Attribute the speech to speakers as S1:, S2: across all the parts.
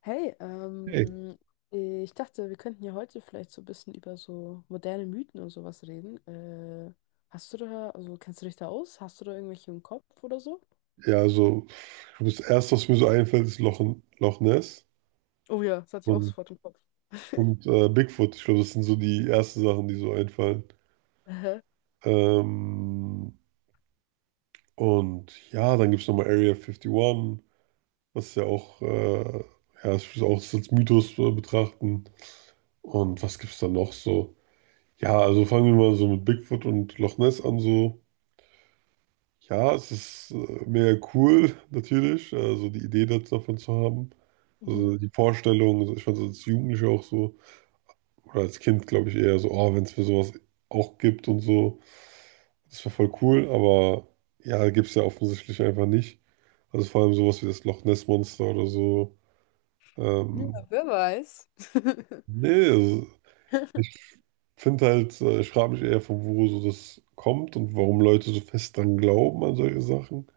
S1: Hey,
S2: Ey,
S1: ich dachte, wir könnten ja heute vielleicht so ein bisschen über so moderne Mythen und sowas reden. Hast du da, also kennst du dich da aus? Hast du da irgendwelche im Kopf oder so?
S2: ja, also ich glaube, das Erste, was mir so einfällt, ist Loch Ness
S1: Oh ja, das hatte ich auch
S2: und,
S1: sofort im Kopf.
S2: und Bigfoot. Ich glaube, das sind so die ersten Sachen, die so einfallen.
S1: Aha.
S2: Ähm, und ja, dann gibt es nochmal Area 51, was ja auch, ja, ich würde auch das als Mythos betrachten. Und was gibt es da noch so? Ja, also fangen wir mal so mit Bigfoot und Loch Ness an so. Ja, es ist mega cool, natürlich, also die Idee davon zu haben.
S1: Mhm.
S2: Also die Vorstellung, also ich fand es als Jugendlicher auch so, oder als Kind glaube ich eher so, oh, wenn es für sowas auch gibt und so, das wäre voll cool, aber ja, gibt es ja offensichtlich einfach nicht. Also vor allem sowas wie das Loch Ness Monster oder so.
S1: Ja,
S2: Ähm,
S1: wer weiß.
S2: Nee, also ich finde halt, ich frage mich eher, von wo so das kommt und warum Leute so fest dran glauben an solche Sachen.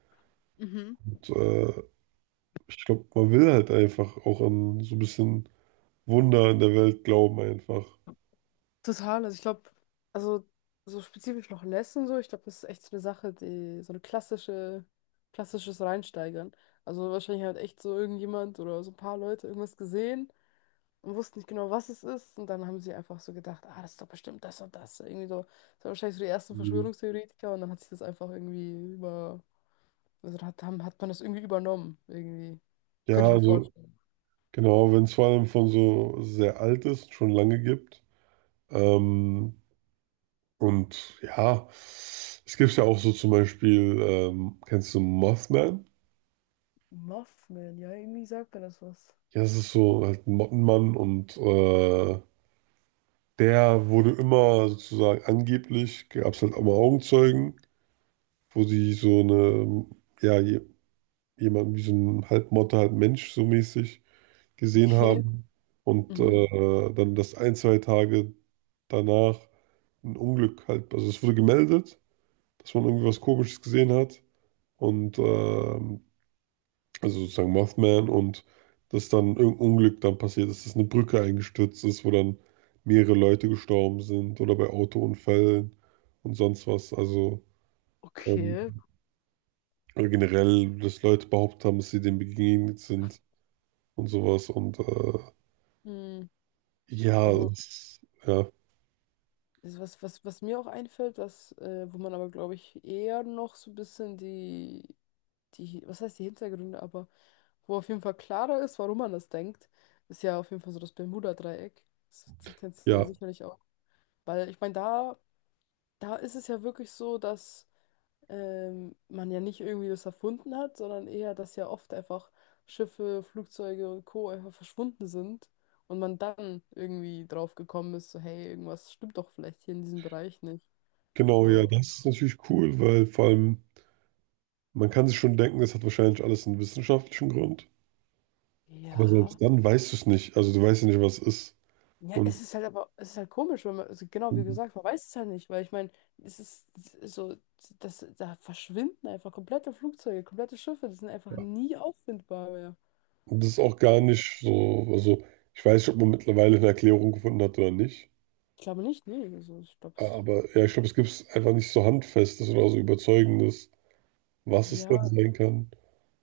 S1: Mhm.
S2: Und, äh, Ich glaube, man will halt einfach auch an so ein bisschen Wunder in der Welt glauben einfach.
S1: Total, also ich glaube, also so spezifisch noch Les und so, ich glaube, das ist echt so eine Sache, die so eine klassisches Reinsteigern. Also wahrscheinlich hat echt so irgendjemand oder so ein paar Leute irgendwas gesehen und wussten nicht genau, was es ist. Und dann haben sie einfach so gedacht, ah, das ist doch bestimmt das und das. Irgendwie so, das waren wahrscheinlich so die ersten
S2: Mhm.
S1: Verschwörungstheoretiker und dann hat sich das einfach irgendwie über, also hat, haben, hat man das irgendwie übernommen, irgendwie.
S2: Ja,
S1: Könnte ich mir
S2: also
S1: vorstellen.
S2: genau, wenn es vor allem von so sehr alt ist, schon lange gibt. Ähm, und ja, es gibt ja auch so zum Beispiel, kennst du Mothman?
S1: Muffman, ja, irgendwie sagt mir das was.
S2: Ja, es ist so halt ein Mottenmann und der wurde immer sozusagen angeblich, gab es halt auch mal Augenzeugen, wo sie so eine, ja, jemanden wie so einen Halbmotte, halb Mensch so mäßig gesehen
S1: Okay.
S2: haben und
S1: Mhm.
S2: dann das ein, zwei Tage danach ein Unglück halt, also es wurde gemeldet, dass man irgendwie was Komisches gesehen hat und also sozusagen Mothman und dass dann irgendein Unglück dann passiert ist, dass eine Brücke eingestürzt ist, wo dann mehrere Leute gestorben sind oder bei Autounfällen und sonst was, also ähm,
S1: Okay.
S2: oder generell, dass Leute behauptet haben, dass sie dem begegnet sind und sowas.
S1: Hm.
S2: Ja,
S1: Also
S2: das, ja,
S1: Also was, was mir auch einfällt, was, wo man aber, glaube ich, eher noch so ein bisschen die was heißt die Hintergründe, aber wo auf jeden Fall klarer ist, warum man das denkt, ist ja auf jeden Fall so das Bermuda-Dreieck. Das kennst du ja
S2: ja,
S1: sicherlich auch. Weil ich meine, da ist es ja wirklich so, dass man ja nicht irgendwie das erfunden hat, sondern eher, dass ja oft einfach Schiffe, Flugzeuge und Co. einfach verschwunden sind und man dann irgendwie drauf gekommen ist, so hey, irgendwas stimmt doch vielleicht hier in diesem Bereich nicht.
S2: genau, ja,
S1: So,
S2: das ist natürlich cool, weil vor allem, man kann sich schon denken, das hat wahrscheinlich alles einen wissenschaftlichen Grund. Aber
S1: ja.
S2: selbst dann weißt du es nicht. Also du weißt ja nicht, was es ist.
S1: Ja,
S2: Und
S1: es ist halt aber, es ist halt komisch, wenn man, also genau wie
S2: und
S1: gesagt, man weiß es halt nicht, weil ich meine, es ist so, das, da verschwinden einfach komplette Flugzeuge, komplette Schiffe, die sind einfach
S2: ja,
S1: nie auffindbar mehr.
S2: und das ist auch gar nicht so, also ich weiß nicht, ob man mittlerweile eine Erklärung gefunden hat oder nicht.
S1: Ich glaube nicht, nee, also ich glaube es.
S2: Aber ja, ich glaube, es gibt einfach nicht so Handfestes oder so Überzeugendes, was es dann
S1: Ja,
S2: sein kann.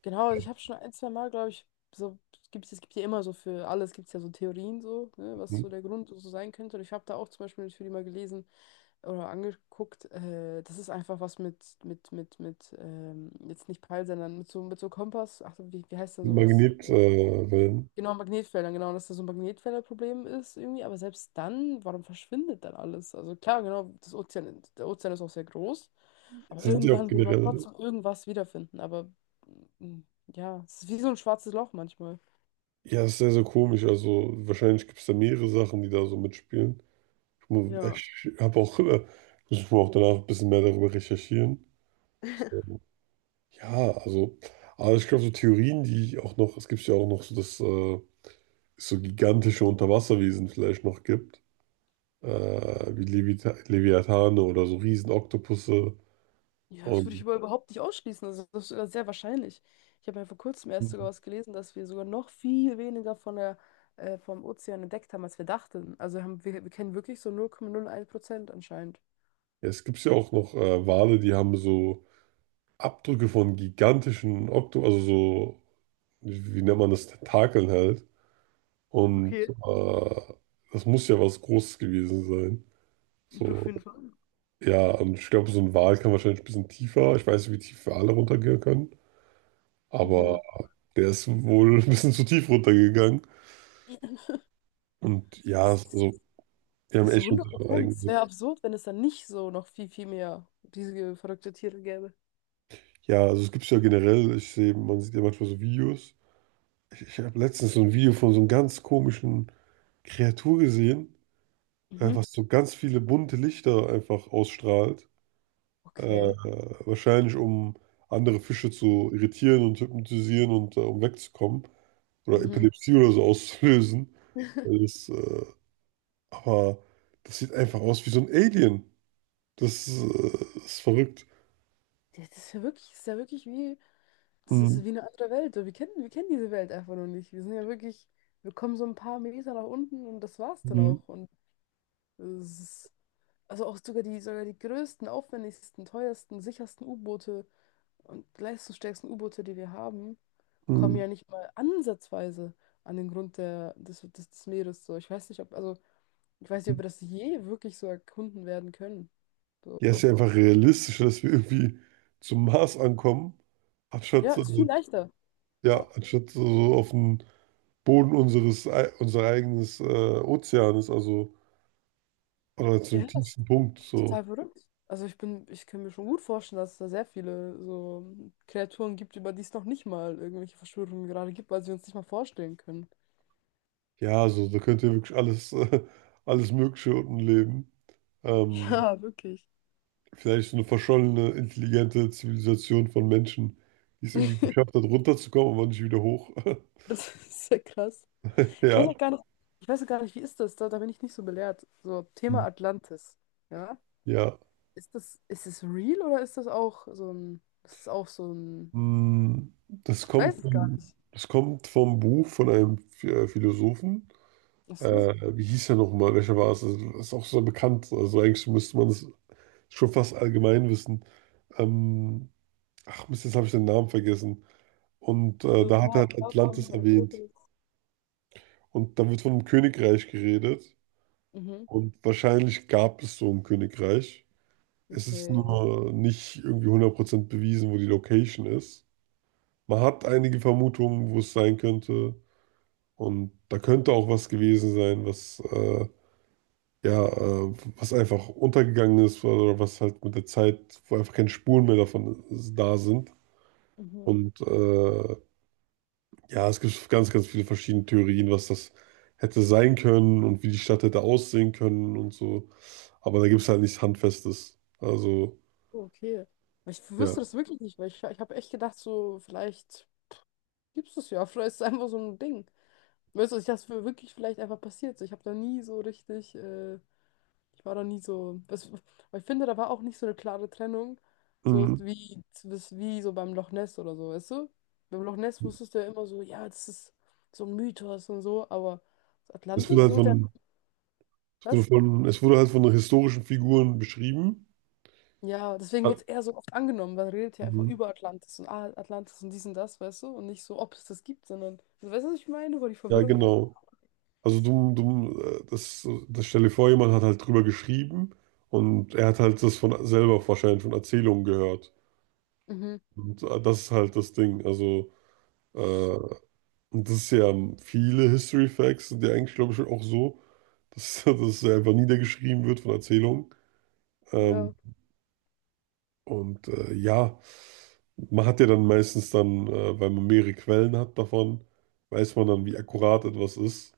S1: genau, also ich habe schon ein, zwei Mal, glaube ich, so, es gibt ja immer so für alles, gibt es ja so Theorien so, ne, was so der Grund so sein könnte. Und ich habe da auch zum Beispiel natürlich mal gelesen, oder angeguckt. Das ist einfach was mit, jetzt nicht Peil, sondern mit so Kompass. Ach, so, wie heißt denn sowas?
S2: Magnetwellen. Wellen.
S1: Genau, Magnetfeldern, genau, dass da so ein Magnetfelderproblem ist irgendwie. Aber selbst dann, warum verschwindet dann alles? Also klar, genau, das Ozean, der Ozean ist auch sehr groß.
S2: Das
S1: Aber
S2: sind ja auch
S1: irgendwann würde man
S2: generell
S1: trotzdem irgendwas wiederfinden. Aber mm, ja, es ist wie so ein schwarzes Loch manchmal.
S2: ja, ist sehr, sehr komisch. Also wahrscheinlich gibt es da mehrere Sachen, die da so mitspielen.
S1: Ja.
S2: Ich habe auch, ich muss auch danach ein bisschen mehr darüber recherchieren. So, ja, also, aber ich glaube, so Theorien, die auch noch, es gibt ja auch noch so, dass es so gigantische Unterwasserwesen vielleicht noch gibt, äh, wie Levita Leviathane oder so Riesenoktopusse.
S1: Ja, das würde ich
S2: Und
S1: aber überhaupt nicht ausschließen. Also, das ist sogar sehr wahrscheinlich. Ich habe ja vor kurzem erst sogar
S2: ja,
S1: was gelesen, dass wir sogar noch viel weniger von der, vom Ozean entdeckt haben, als wir dachten. Also haben, wir kennen wirklich so 0,01% anscheinend.
S2: es gibt ja auch noch Wale, die haben so Abdrücke von gigantischen Okto, also so, wie nennt man das, Tentakeln halt. Und
S1: Okay,
S2: das muss ja was Großes gewesen sein.
S1: auf
S2: So,
S1: jeden Fall.
S2: ja, und ich glaube, so ein Wal kann wahrscheinlich ein bisschen tiefer. Ich weiß nicht, wie tief Wale runtergehen können, aber
S1: Mhm.
S2: der ist wohl ein bisschen zu tief runtergegangen. Und ja,
S1: Das, das
S2: also, wir haben
S1: das ist so
S2: echt schon
S1: 100
S2: so ein
S1: Prozent. Es wäre
S2: eigenes.
S1: absurd, wenn es dann nicht so noch viel, viel mehr diese verrückte Tiere gäbe.
S2: Ja, also es gibt es ja generell, ich sehe, man sieht ja manchmal so Videos. Ich habe letztens so ein Video von so einem ganz komischen Kreatur gesehen,
S1: Mhm.
S2: was so ganz viele bunte Lichter einfach ausstrahlt. Äh,
S1: Okay.
S2: Wahrscheinlich um andere Fische zu irritieren und hypnotisieren und um wegzukommen. Oder
S1: Mhm.
S2: Epilepsie oder so auszulösen. Das, äh, aber das sieht einfach aus wie so ein Alien. Das, äh, Ist verrückt.
S1: Ja, das ist ja wirklich, das ist ja wirklich wie, das ist
S2: Mhm.
S1: wie eine andere Welt. So wir kennen diese Welt einfach noch nicht. Wir sind ja wirklich, wir kommen so ein paar Meter nach unten und das war's dann
S2: Mhm.
S1: auch. Und es ist, also auch sogar die größten, aufwendigsten, teuersten, sichersten U-Boote und leistungsstärksten U-Boote, die wir haben, kommen
S2: Mhm.
S1: ja nicht mal ansatzweise an den Grund des Meeres. So, ich weiß nicht, ob, also, ich weiß nicht, ob wir das je wirklich so erkunden werden können.
S2: Ja, ist
S1: So.
S2: ja einfach realistisch, dass wir irgendwie zum Mars ankommen,
S1: Ja,
S2: anstatt,
S1: ist viel leichter.
S2: ja,
S1: Ja.
S2: anstatt so auf dem Boden unseres, unser eigenes Ozeans, also oder
S1: Ja,
S2: zum
S1: das
S2: tiefsten Punkt.
S1: ist
S2: So.
S1: total verrückt. Also ich bin, ich kann mir schon gut vorstellen, dass es da sehr viele so Kreaturen gibt, über die es noch nicht mal irgendwelche Verschwörungen gerade gibt, weil sie uns nicht mal vorstellen können.
S2: Ja, also da könnt ihr wirklich alles, alles Mögliche unten leben. Ähm,
S1: Ja, wirklich.
S2: Vielleicht so eine verschollene, intelligente Zivilisation von Menschen, die es irgendwie geschafft hat, runterzukommen, aber nicht wieder hoch.
S1: Das ist sehr krass. Ich weiß
S2: Ja,
S1: auch gar nicht, ich weiß auch gar nicht, wie ist das? Da bin ich nicht so belehrt. So, Thema Atlantis. Ja?
S2: ja.
S1: Ist das, ist es real oder ist das auch so ein, das ist auch so ein,
S2: Hm,
S1: ich weiß es gar nicht.
S2: das kommt vom Buch von einem Philosophen.
S1: Ach so.
S2: Wie hieß er nochmal? Welcher war es? Also, das ist auch so bekannt. Also eigentlich müsste man es schon fast allgemein wissen. Ähm, Ach Mist, jetzt habe ich den Namen vergessen. Und
S1: Für ein
S2: da hat er
S1: paar
S2: halt
S1: Platon
S2: Atlantis
S1: oder
S2: erwähnt.
S1: Fotos.
S2: Und da wird von einem Königreich geredet.
S1: Mhm.
S2: Und wahrscheinlich gab es so ein Königreich. Es ist
S1: Okay.
S2: nur nicht irgendwie hundert Prozent bewiesen, wo die Location ist. Man hat einige Vermutungen, wo es sein könnte. Und da könnte auch was gewesen sein, was, ja, was einfach untergegangen ist oder was halt mit der Zeit, wo einfach keine Spuren mehr davon da sind.
S1: Mhm.
S2: Und äh, Ja, es gibt ganz, ganz viele verschiedene Theorien, was das hätte sein können und wie die Stadt hätte aussehen können und so. Aber da gibt es halt nichts Handfestes. Also,
S1: Okay. Aber ich
S2: ja.
S1: wusste das wirklich nicht, weil ich habe echt gedacht, so, vielleicht gibt es das ja, vielleicht ist es einfach so ein Ding. Weißt du, ich dachte, es wäre wirklich vielleicht einfach passiert. So, ich habe da nie so richtig, ich war da nie so. Das, aber ich finde, da war auch nicht so eine klare Trennung, so
S2: Mhm.
S1: wie, das- wie so beim Loch Ness oder so, weißt du? Beim Loch Ness wusstest du ja immer so, ja, das ist so ein Mythos und so, aber
S2: Es wurde
S1: Atlantis,
S2: halt
S1: so der,
S2: von,
S1: was?
S2: es wurde halt von historischen Figuren beschrieben.
S1: Ja, deswegen
S2: Hat-
S1: wurde es eher so oft angenommen, weil man redet ja einfach
S2: Mhm.
S1: über Atlantis und ah, Atlantis und dies und das, weißt du? Und nicht so, ob es das gibt, sondern, also, weißt du, was ich meine, wo die
S2: Ja,
S1: Verwirrung herkommt?
S2: genau. Also das stell dir vor, jemand hat halt drüber geschrieben und er hat halt das von selber wahrscheinlich von Erzählungen gehört.
S1: Mhm.
S2: Und das ist halt das Ding. Äh, Und das ist ja viele History Facts sind ja eigentlich, glaube ich, auch so, dass, das einfach niedergeschrieben wird von Erzählungen.
S1: Ja.
S2: Ähm, ja, man hat ja dann meistens dann, weil man mehrere Quellen hat davon, weiß man dann, wie akkurat etwas ist.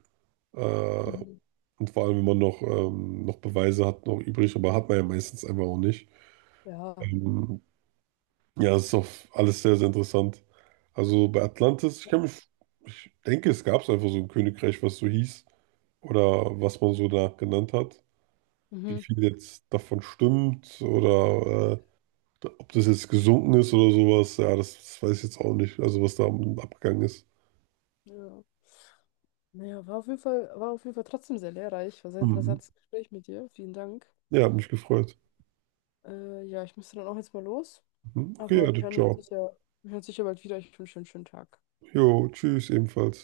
S2: Äh,
S1: Mhm.
S2: und vor allem, wenn man noch, noch Beweise hat, noch übrig, aber hat man ja meistens einfach auch nicht.
S1: Ja.
S2: Ähm, ja, es ist auch alles sehr, sehr interessant. Also bei Atlantis, ich denke, es gab es einfach so ein Königreich, was so hieß oder was man so da genannt hat, wie
S1: Mhm.
S2: viel jetzt davon stimmt oder ob das jetzt gesunken ist oder sowas, ja, das, das weiß ich jetzt auch nicht, also was da abgegangen ist.
S1: Ja. Naja, war auf jeden Fall, war auf jeden Fall trotzdem sehr lehrreich. War sehr
S2: Mhm.
S1: interessantes Gespräch mit dir. Vielen Dank.
S2: Ja, hat mich gefreut.
S1: Ja, ich müsste dann auch jetzt mal los.
S2: Mhm. Okay,
S1: Aber
S2: ja,
S1: wir hören uns
S2: ciao.
S1: sicher, wir hören uns sicher bald wieder. Ich wünsche dir einen schönen Tag.
S2: Jo, tschüss ebenfalls.